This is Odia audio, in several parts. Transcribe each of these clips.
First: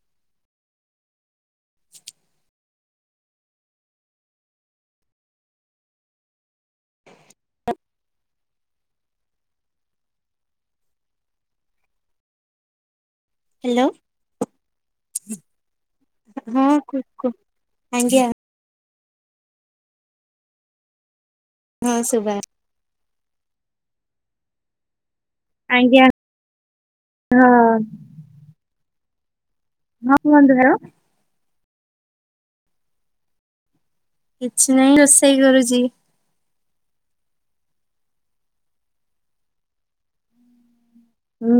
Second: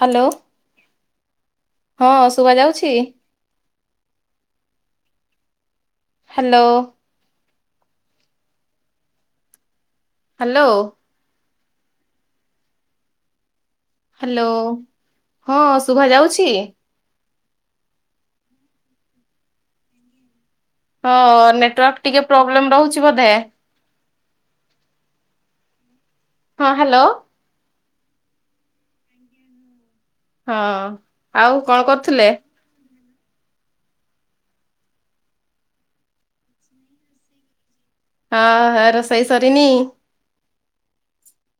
ହ୍ୟାଲୋ। ହଁ ଶୁଭ ଯାଉଛି। ହ୍ୟାଲୋ। ହ୍ୟାଲୋ। ହ୍ୟାଲୋ ହ୍ୟାଲୋ ହଁ ଶୁଭା ଯାଉଛି ହଁ କୁ କୁ ଆଜ୍ଞା। ହଁ ହଁ ନେଟୱାର୍କ ଟିକେ ଶୁଭା ପ୍ରୋବ୍ଲେମ ରହୁଛି ବୋଧେ? ଆଜ୍ଞା। ହଁ ହ୍ୟାଲୋ। ନାଁ ହଁ ଆଉ କଣ କରୁଥିଲେ? କିଛି ନାହିଁ ରୋଷେଇ କରୁଛି। ହଁ ରୋଷେଇ ସରିନି?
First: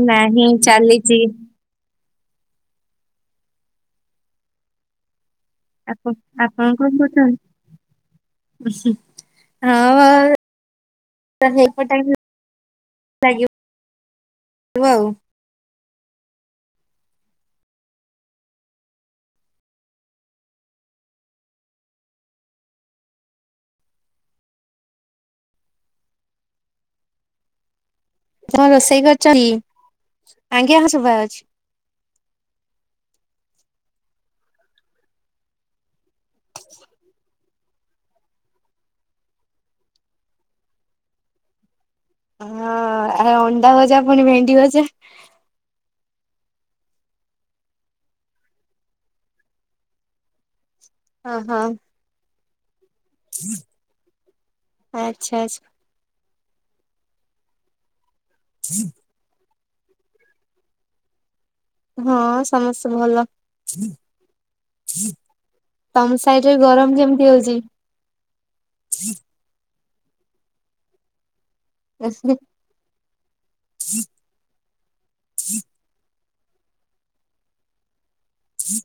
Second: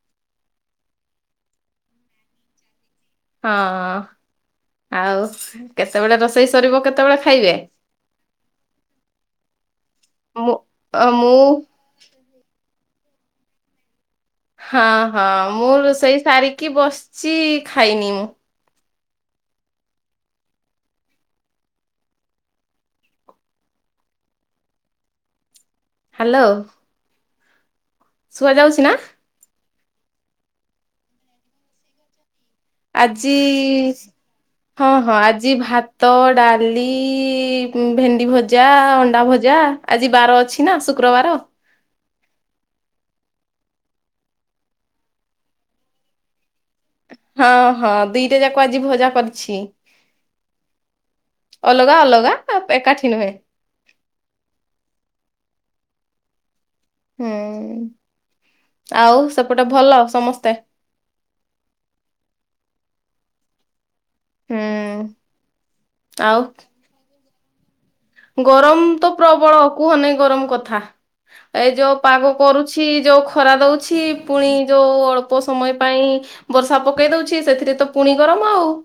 ନାହିଁ ଚାଲିଚି। ହଁ ଆଉ ଆପଣ କେତେବେଳେ ରୋଷେଇ ସରିବ କେତେବେଳେ ଖାଇବେ? ମୁଁ ଅ ମୁଁ ହଁପ ଟାଇ [unintelligible] ଲାଗି ହଁ ହଁ ମୁଁ ରୋଷେଇ ସାରିକି ବସିଛି ଖାଇନି ମୁଁ। ହ୍ୟାଲୋ। ଶୁଭା କଣ ଯାଉଛି ନା ରୋଷେଇ କରିଛ କି? ଆଜ୍ଞା ହ ଶୁବାଯାଉଛି। ଆଜି ହଁ ହଁ ଆଜି ଭାତ ଡାଲି ଭେଣ୍ଡି ଭଜା ଅଣ୍ଡା ଭଜା ଯା ଆଜି ବାର ଅଛି ନା ଶୁକ୍ରବାର। ହଁ ଆ ଅଣ୍ଡା ଭଜା ପୁଣି ଭେଣ୍ଡି ଭଜା। ହଁ ହଁ ଦିଟା ଯାକ ଆଜି ଭଜା କରିଛି। ହଁ ହଁ ଅଲଗା ଅଲଗା ଏକାଠି ନୁହେଁ ଆଚ୍ଛା ଆଛା ହୁଁ ଆଉ ସେପଟେ ଭଲ ସମସ୍ତେ ହଁ ସମସ୍ତେ ଭଲ ହୁଁ ତମ ଆଉ ସାଇଡରେ ଗରମ କେମିତି ହଉଛି ଗରମ ତ ପ୍ରବଳ କୁହନାଇ ଗରମ କଥା ଏ ଯୋଉ ପାଗ କରୁଛି ଯୋଉ ଖରା ଦଉଛି ପୁଣି ଯୋଉ ଅଳ୍ପ ସମୟ ପାଇଁ ବର୍ଷା ପକେଇ ଦଉଛି ସେଥିରେ ତ ପୁଣି ଗର ହଁ [unintelligible]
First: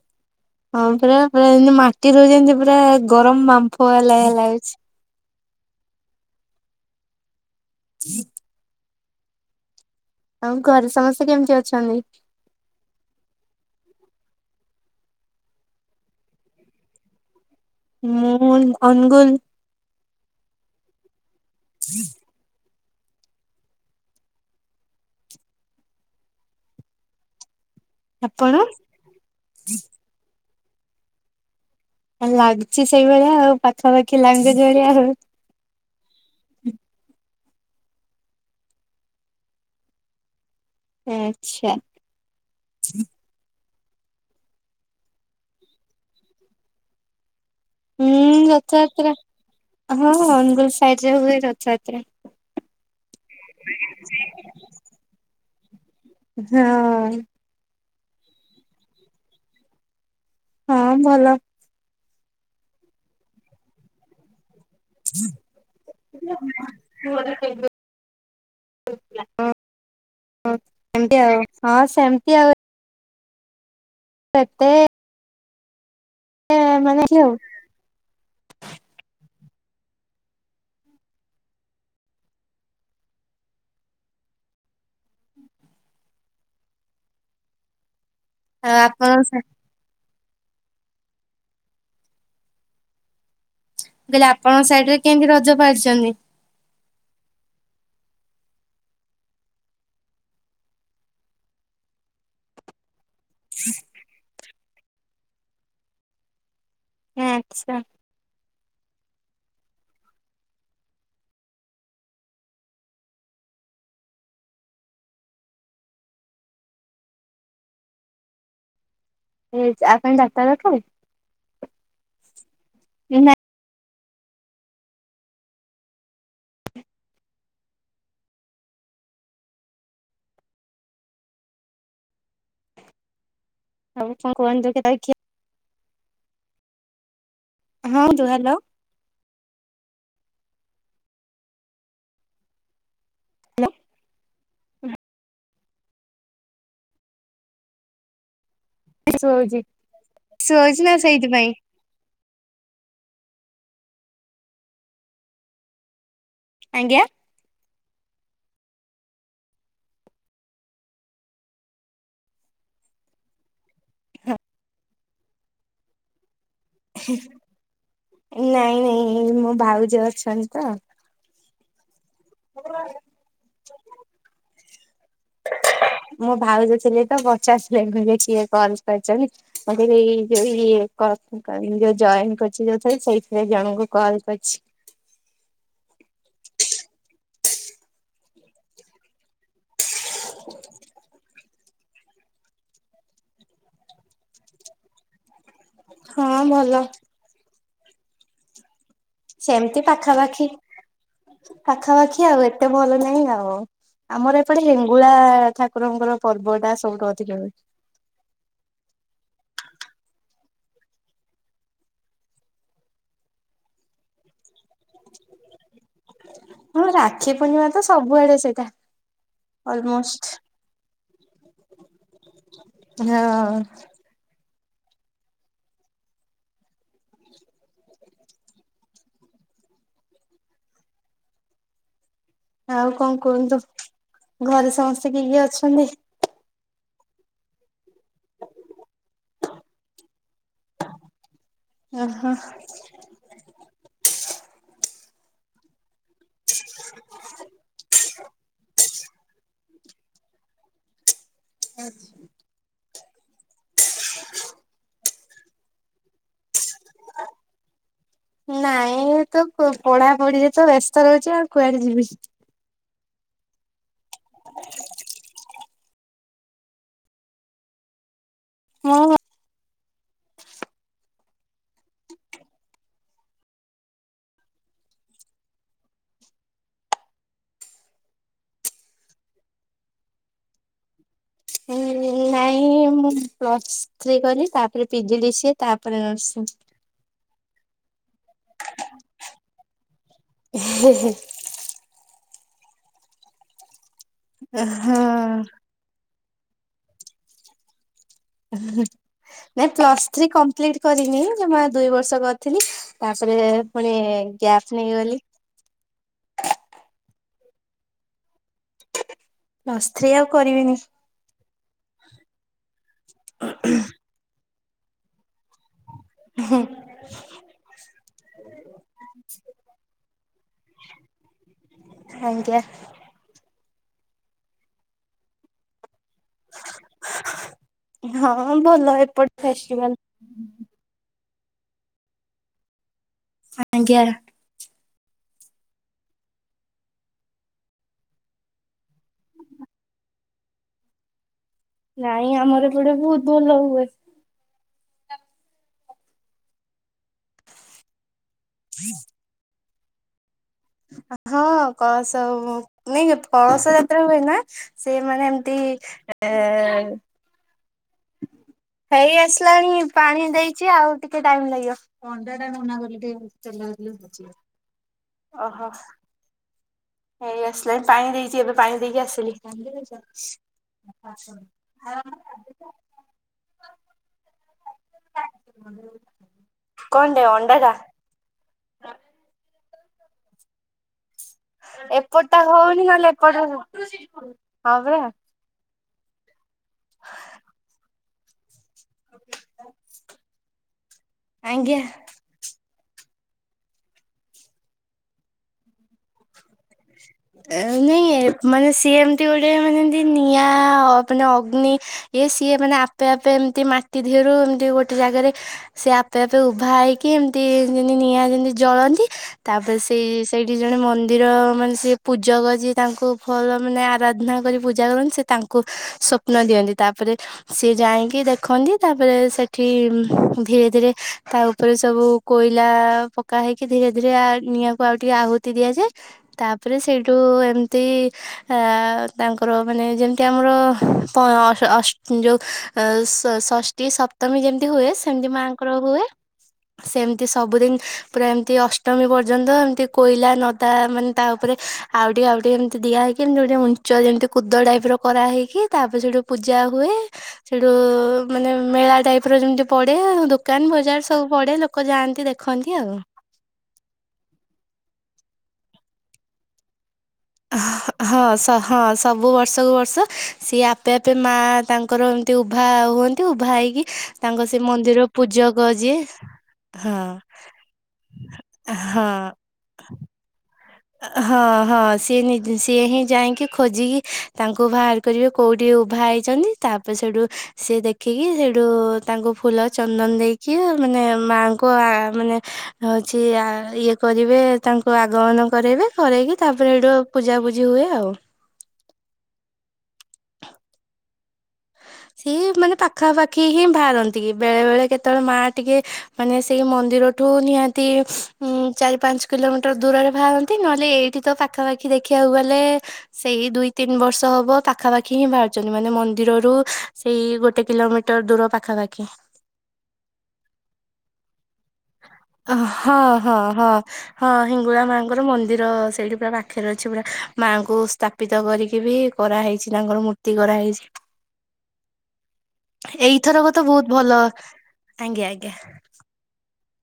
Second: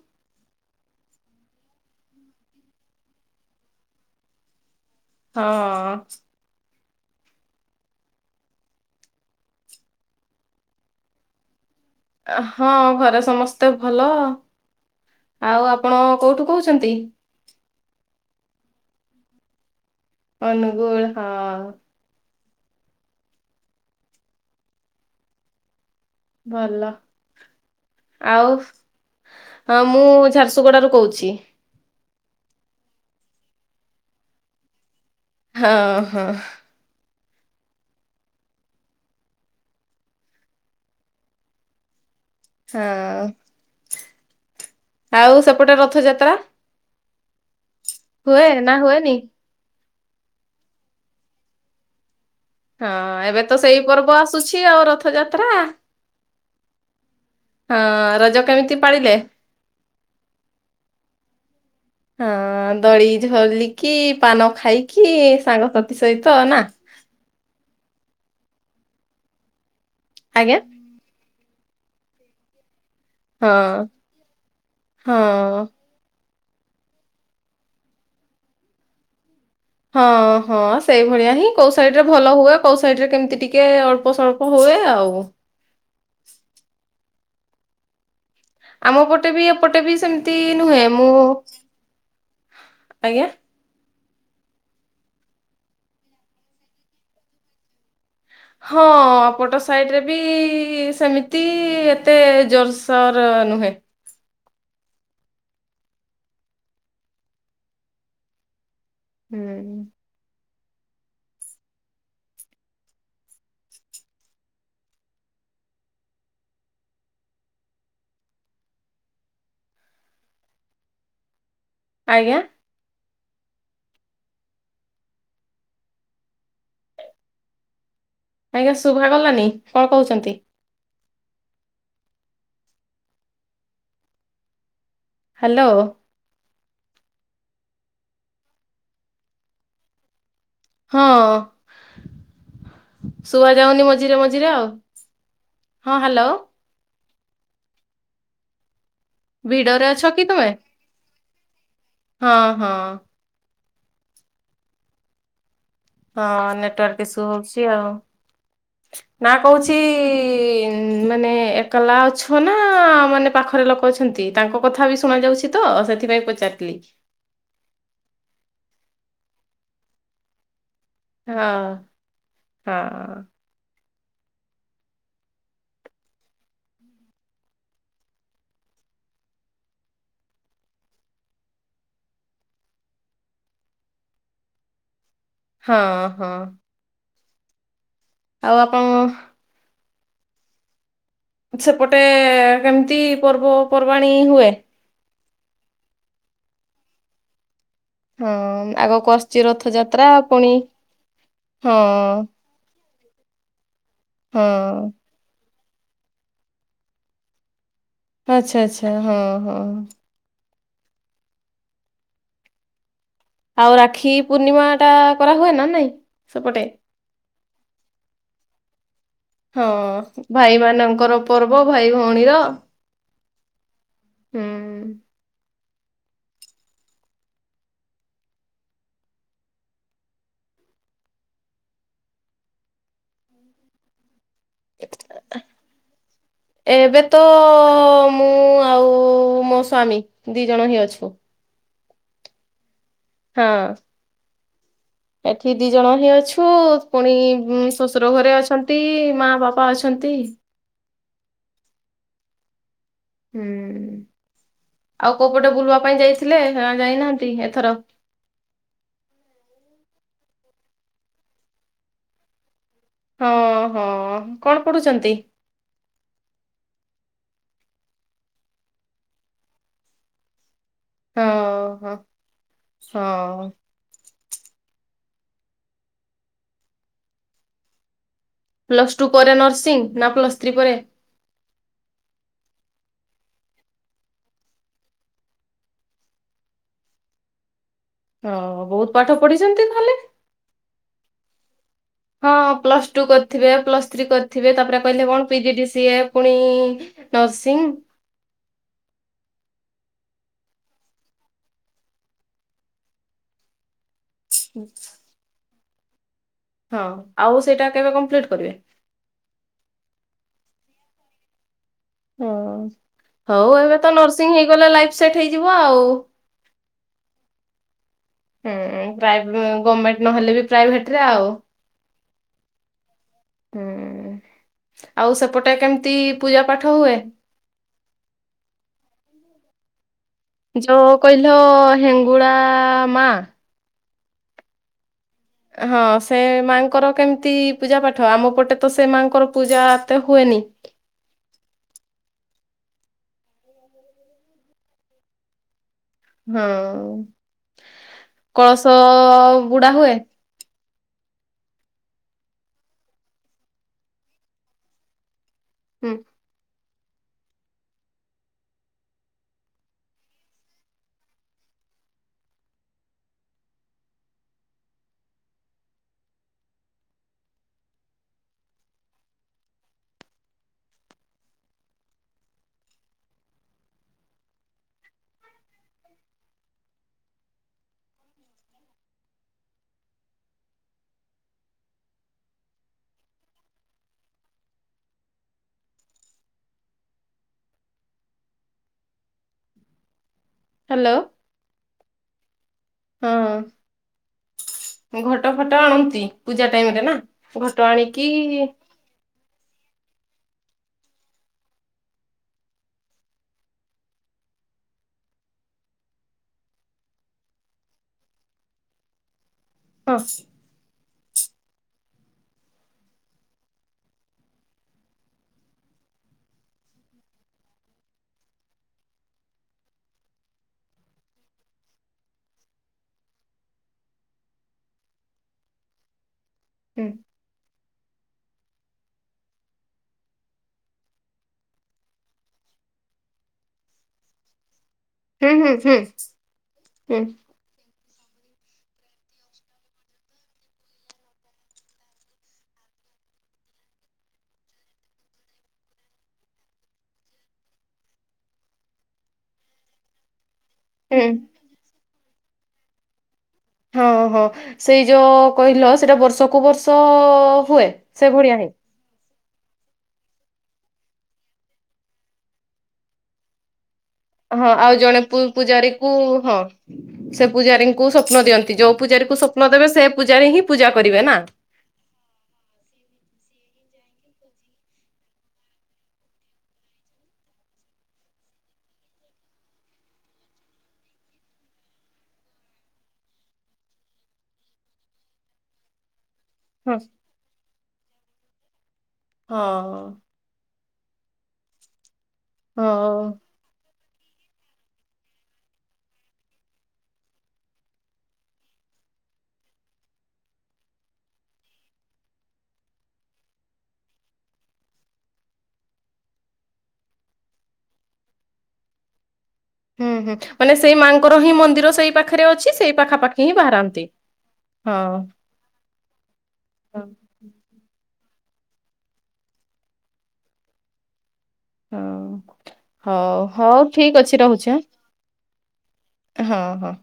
ହଁ ପୁରା ପୁରା ଏମତି ମାଟି ରହୁଛନ୍ତି ପୁରା ଗରମ ବାମ୍ଫ ହେଲା ଲାଗୁଛି ହଁ ହ [inaudible] ଆଉ ଘରେ ସମସ୍ତେ କେମିତି ଅଛନ୍ତି ହଁ ଘରେ ସମସ୍ତେ ଭଲ ଆଉ ଆପଣ କୋଉଠୁ କହୁଛନ୍ତି ମୁନ ଅନୁଗୁଲ। ଅନୁଗୁଳୁ। ହୁଁ। ଭଲ ଆଉ ଆପଣ? ହଁ ମୁଁ ଝାରସୁ ଗୁଡାରୁ କହୁଚି‌। ଆଉ ଲାଗୁଛି ସେଇଭଳିଆ ଆଉ ପାଖାପାଖି ଲାଙ୍ଗୁଏଜ ଭଳିଆ ଆଉ। ହଁ ହଁ। ଆଚ୍ଛା। ହଁ ଆଉ ସେପଟେ ରଥଯାତ୍ରା। ହୁଁ, ହୁଏ ନା ହୁଏନି? ରଥଯାତ୍ରା ହଁ ଅନୁଗୁଳ ସାଇଟ୍ ରେ ହୁଏ ରଥଯାତ୍ରା। ହଁ ଏବେ ତ ସେଇ ପର୍ବ ଆସୁଛି ଆଉ ରଥଯାତ୍ରା। ହଁ। ହଁ ରଜ କେମିତି ପାଳିଲେ? ହଁ ଭଲ। ହଁ ଦୋଳି ଝଲିକି ପାନ ଖାଇକି ସାଙ୍ଗସାଥି ସହିତ ନା? ହଁ ହଁ ଆଜ୍ଞା ଏମତି ଆଉ। ହଁ ସେମିତି ଆଉ ହଁ, ହଁ। ଆ ମାନେ ଏଠି ‌ଆଉ ହଁ ହଁ ସେଇଭଳିଆ ହିଁ କୋଉ ସାଇଡ ରେ ଭଲ ହୁଏ କୋଉ ସାଇଡରେ କେମିତି ଟିକେ ଅଳ୍ପ ସଳ୍ପ ହଉ ହୁଏ ଆଉ। ଆମ ଆପଣ ପଟେ ମୁଁ ବି ଏପଟେ ବି ସେମିତି ତି ନୁହେଁ ମୁଁ ଆଜ୍ଞା। ମୁଁ କହିଲି ଆପଣଙ୍କ ସାଇଡରେ କେମତି ରଜ ପାଳୁଛନ୍ତି? ହଁ ଏପଟ ସାଇଡ ରେ ବି ସେମିତି ଏତେ ଜୋରସୋଓର ଟା ନୁହେଁ। ଆଚ୍ଛା। ହୁଁ। ଏ ଆ ପାଇଁ ଡାଟା ରଖିବି। ଆଜ୍ଞା? ଚିନା ଆଜ୍ଞା ଶୁଭା ଗଲାନି କଣ କହୁଛନ୍ତି? ଆଉ କଣ [unintelligible] ହାଲୋ। ହଁ ଯୋଉ ହ୍ୟାଲୋ। ହଁ ଶୁଆ ଯାଉନି ମଝିରେ ମଝି ଲୋ ହଁ ହାଲୋ। ଶଉଚି ଭିଡରେ ଅଛ କି ତୁମେ ଶଉଚି ନା ସେଇଥିପାଇଁ। ହଁ ହଁ। ହଁ ଆଜ୍ଞା। ନେଟୱାର୍କ ଇସୁ ହଉଛି ଆଉ। [inaudible] ନା କହୁଛି ମାନେ ଏକଲା ଅଛ ନା ମାନେ ପାଖରେ ଲୋକ ଛନ୍ତି। ତାଙ୍କ କଥା ବି ଶୁଣା ଯାଉଛି ତ ସେଥିପାଇଁ ପଚାରିଲି। ହେଁ ନାଇଁ ନାଇଁ ମୋ ଭାଉଜ ଅଛନ୍ତି ତ। ହଁ ହଁ। [inaudible] ମୋ ଭାଉଜ ଥିଲେ ତ ପଚାରୁଥିଲେ। କିଏ କଲ କରିଛନ୍ତି। ମତେ ଏଇ ଯୋଉ ଇଏ। କହିମି ମୁଁ ଯୋଉ ଜଏନ କରିଚି ଯୋଉଥିରେ। ସେଇଥିରେ ଜଣଙ୍କୁ କଲ କରିଛି। ହଁ ହଁ। ଆଉ ଆପଣ - ସେପଟେ କେମିତି ପର୍ବପର୍ବାଣୀ ହୁଏ? ହଁ ଭଲ। ହଁ ଆଗ - ସେମିତି ପାଖାପାଖି ହଁ ପାଖାପାଖି ଆଉ ଏତେ ଭଲ ନାହିଁ। ନାଇଁ ଆଉ ଆମର ଏପଟେ ହଁ ହେଙ୍ଗୁଳା ଠାକୁରଙ୍କର ପର୍ବ ଟା ସବୁଠୁ ଅଧିକ ହୁଏ। ଆଚ୍ଛା ଆଚ୍ଛାହଁ ହଁ। ଆଉ ରାକ୍ଷୀ ପୂର୍ଣ୍ଣିମା ଟା କରା ହୁଏ ନା ନାଇଁ ସେପଟେ? ରାକ୍ଷୀ ପୂର୍ଣ୍ଣିମା ହଁ ସବୁଆଡେ ସେଇଟା। ହଁ ଅଲମୋଷ୍ଟ। ଭାଇମାନାନଙ୍କର ପର୍ବ ଭାଇ ଭଉଣୀର ହଁ - ହୁଁ ଆଉ କଣ କହନ୍ତୁ ଘରେ ସମସ୍ତେ କିଏ କିଏ ଅଛନ୍ତି? ଏବେ ତ ମୁଁ ଆଉ ମୋ ସ୍ଵାମୀ ଦି ଜଣ ହିଁ ଅଛୁ। ଓ ହୋ। ହଁ ଏଠି ଦି ଜଣ ହିଁ ଅଛୁ ପୁଣି ଶଶୁର ଘରେ ଅଛନ୍ତି ମା ବାପା। ଛନ୍ତି। ହୁଁ ଆଉ କୋଉପଟେ ବୁଲିବା ପାଇଁ ଯାଇଥିଲେ? ଯାଇନାହାନ୍ତି ଏଥର? ନାଇଁ ତ ପଢାପଢିରେ - ତ ବ୍ୟସ୍ତ ରହୁଛି ଆଉ କୁଆଡେ ଯିବି? ହଁ ହଁ କଣ ପଢୁଛନ୍ତି? ମୁଁ ହଁ ହ ହଁ। ପ୍ଲସ୍ ଟୁ ପରେ ନର୍ସିଂ ନା ପ୍ଲସ୍ ଥ୍ରୀ ପରେ? ନାଇଁ ମୁଁ ପ୍ଲସ୍ ଥ୍ରୀ କଲି ତାପରେ ପିଜିଡି ସିଏ ତାପରେ ନର୍ସିଂ। ହଁ ବହୁତ ପାଠ ପଢିଛନ୍ତି ତାହଲେ! ହେ ହେ। ହଁ ପ୍ଲସ ଟୁ କରିଥିବେ ପ୍ଲସ୍ ଥ୍ରୀ କରିଥିବେ ତାପରେ ହଁ କହିଲେ କଣ ପିଜିଡି ସିଏ। ପୁଣି ନର୍ସିଂ - ନାଇଁ ପ୍ଲସ ଥ୍ରୀ କମ୍ପ୍ଲିଟ କରିନି। ଦୁଇ ବର୍ଷ କରିଥିଲି ତାପରେ ପୁଣି ଗ୍ୟାପ୍ ନେଇଗଲି। ହଁ ଆଉ ସେଇଟା କେବେ କମ୍ପ୍ଲିଟ କରିବେ? ପ୍ଲସ୍ ଥ୍ରୀ ଆଉ କରିବିନି। ହଁ ହଉ ଏବେ ତ ନର୍ସିଂ ହେଇଗଲା। ଲାଇଫ୍ ସେଟ୍ ହେଇଯିବ। ହଁ। ଗଭର୍ଣମେଣ୍ଟ ନହେଲେ ବି, ପ୍ରାଇଭେଟ ରେ ଆଉ। ଆଜ୍ଞା। ହୁଁ ଆଉ ସେପଟେ କେମିତି? ପୂଜା ପାଠ ହୁଏ? ହଁ ଭଲ ଏପଟେ ଫେଷ୍ଟିଭାଲ। ଯୋ କହିଲ ହେଙ୍ଗୁଳା ମାଁ? ଆଜ୍ଞା। ହଁ ସେ ମାଁ ଙ୍କର କେମିତି ପୂଜା ପାଠ? ଆମ ପଟେ ତ ସେ ମାଆଙ୍କର ପୂଜା ଏତେ ହୁଏନି। ନାଇଁ ଆମର ଏ ଗଟେ ବହୁତ ଭଲ ହୁଏ। ହଁ କଳସ ବୁଡା ହୁଏ? ହଁ କଳସ ନାଇ କଳସ ଯାତ୍ରା ହୁଏ ନା ସେମାନେ ହୁଁ ଆ ଆ ହେଇ ଆସିଲାଣି ପାଣି ଦେଇଛି, ଆଉ ଟିକେ ଟାଇମ୍ ଲାଗିବ। ଓହୋ। ହେଇ ଆସିଲାଣି ପାଣି ଦେଇଛି ଏ, ବେ ପାଣି ଦେଇକି ଆସିଲି। ଆଛା। କଣ ଟେ ଅଣ୍ଡା ଟା ଏପଟଟା ହଉନି ନହେଲେ ଏପଟ ଟା ହଁ ପା ହ୍ୟାଲୋ ଆଂଜ୍ଞା। ହଁ ଘଟ ଫଟ ଆଣନ୍ତି ପୂଜା ଟାଇମ ରେ ନା ଘଟ ଆଣିକି ନାଇଁ ମାନେ ସିଏ ଏମତି ଗୋଟେ ମାନେ ନିଆଁ ମାନେ ଅଗ୍ନି ଏ ସିଏ ମାନେ ଆପେ ଆପେ ଏମତି ମାଟି ଧିଅରୁ ଏମିତି ଗୋଟେ ଜାଗାରେ ସିଏ ଆପେ ଆପେ ଉଭା ହେଇକି ଏମତି ନିଆଁ ଯେମିତି ଜଳନ୍ତି। ତାପରେ ହଁ ସେଇ ସେଇଠି ଜଣେ ମନ୍ଦିର ମାନେ ସେ ପୂଜକ ଯିଏ ତାଙ୍କୁ ଭଲ ମାନେ ଆରାଧନା କରି ପୂଜା କରନ୍ତି। ସେ ତାଙ୍କୁ ସ୍ୱପ୍ନ ଦିଅନ୍ତି ତାପ ସିଏ ଯାଇକି ଦେଖନ୍ତି। ତାପରେ ସେଠି ଧୀରେ ଧୀରେ ତା ଉପରେ ସବୁ କୋଇଲା ପକା ହେଇକି ଧୀରେ ଧୀରେ ନିଆଁ କୁ ଆଉଟିକେ ଆହୂତି ଦିଆଯାଏ। ତାପରେ ହୁଁ ସେଇଠୁ ଏମିତି ଆ ତାଙ୍କର ମାନେ ଯେମିତି ଆମର ଯୋଉ ଷଷ୍ଠୀ ସପ୍ତମୀ ଯେମିତି ହୁଏ ସେମିତି ହୁଁ ହୁଁ ମାଆଙ୍କର ହୁଁ ହୁଏ। ହୁଁ ସେମିତି ସବୁଦିନ ପୁରା ଏମିତି ଅଷ୍ଟମୀ ପର୍ଯ୍ୟନ୍ତ ଏମିତି କୋଇଲା ନଦା ମାନେ ତା ଉପରେ ଆଉ ଟିକେ ଆଉ ଟିକେ ଏମତିି ଦିଆହେଇକି, ଗୋଟେ ଉଞ୍ଚ ଯେମିତି କୁଦ ଟାଇପ ର କରା ହେଇକି ତାପରେ ସେଇଠି ପୂଜା ହୁଏ ସେଠୁ ମାନେ ମେଳା ଟାଇପ ର ଯେମିତି ପଡେ ଦୋକାନ ବଜାର ହୁଁ। ସବୁ ପଡେ ଲୋକ ଯାଆନ୍ତି ଦେଖନ୍ତି ଆଉ ଓ ହଁ ସେଇ ଯୋଉ କହିଲ ସେଇଟା ବର୍ଷକୁ ବର୍ଷ ହୁଏ ସେ ଭଳିଆ ହିଁ। ହଁ ହଁ ସବୁବର୍ଷ। ବର୍ଷକୁ ବର୍ଷ ସିଏ ଆପେ ଆପେ ମା ତାଙ୍କର ଏମତି ଉଭା ହୁଅନ୍ତି ଉଭା ହେଇକି ତାଙ୍କ ହଁ ସେ ଆଉ ଜଣେ ମନ୍ଦିର ପୂଜକ ପୂଜାରୀ କୁ ଯିଏ ହଁ ହଁ ସେ ପୂଜାରୀଙ୍କୁ ସ୍ୱପ୍ନ ଦିଅନ୍ତି ଯୋଉ ପୂଜାରୀ ହଁ ସ୍ୱପ୍ନ ଦେବେ ସେ ପୂଜାରେ ହିଁ ପୂଜା କରିବେ ନା। ହଁ ହଁ ସିଏ ସିଏ ହିଁ ଯାଇକି ଖୋଜିକି ତାଙ୍କୁ ବାହାର କରିବେ କୋଉଠି ଉଭା ହେଇଛନ୍ତି। ତାପରେ ସେଠୁ ସିଏ ଦେଖିକି ସେଠୁ ତାଙ୍କୁ ଫୁଲ ଚନ୍ଦନ ଦେଇକି ମାନେ ମାଙ୍କୁ ମାନେ ହଉଛି ଇଏ କରିବେ ତାଙ୍କୁ ଆଗମନ କରାଇବେ କରେଇକି ତାପରେ ହଁ ହେଠୁ ପୂଜାପୂଜି ହୁଏ ଆଉ ହଁ। ସିଏ ହଁ ମାନେ ପାଖାପାଖି ହିଁ ବାହାରନ୍ତି। କି ବେଳେବେଳେ କେତେବେଳେ ମା ଟିକେ ମାନେ ସେଇ ମନ୍ଦିରଠୁ ନିହାତି ଉଁ, ଚାରି ପାଞ୍ଚ କିଲୋମିଟର୍ ଦୂରରେ ବାହାରନ୍ତି। ନହେଲେ ଏଇଠି ତ ପାଖାପାଖି ଦେଖିବାକୁ ଗଲେ ସେଇ ଦୁଇ ତିନି ବର୍ଷ ହବ ପାଖାପାଖି ହିଁ ବାହାରଚନ୍ତି। ମାନେ ମନ୍ଦିରରୁ ସେଇ ଗୋଟେ କିଲୋମିଟର ଦୂର ପାଖାପାଖି। ହୁଁ ହୁଁ ମାନେ ସେଇ ମାଆଙ୍କର ହିଁ ମନ୍ଦିର ସେଇ ପାଖରେ ଅ ହଁ, ହଁ, ହଁ, ହଁ ହିଙ୍ଗୁଳା ହଁ ମାଙ୍କର ମନ୍ଦିର ସେଇଠି ପୁରା ପାଖରେ ଅଛି। ପୁରା ମାଆଙ୍କୁ ସ୍ଥାପିତ କରିକି ବି କରାହେଇଛି ତାଙ୍କର ମୂର୍ତ୍ତି ଗଢାହେଇଛି। ହଁ। ହଉ ତ ହଉ ବହୁତ ଠିକ ଭଲ ଅଛି ରହୁଛି ଆଁ। ଆଜ୍ଞା ଆଜ୍ଞା ହଁ ହଁ।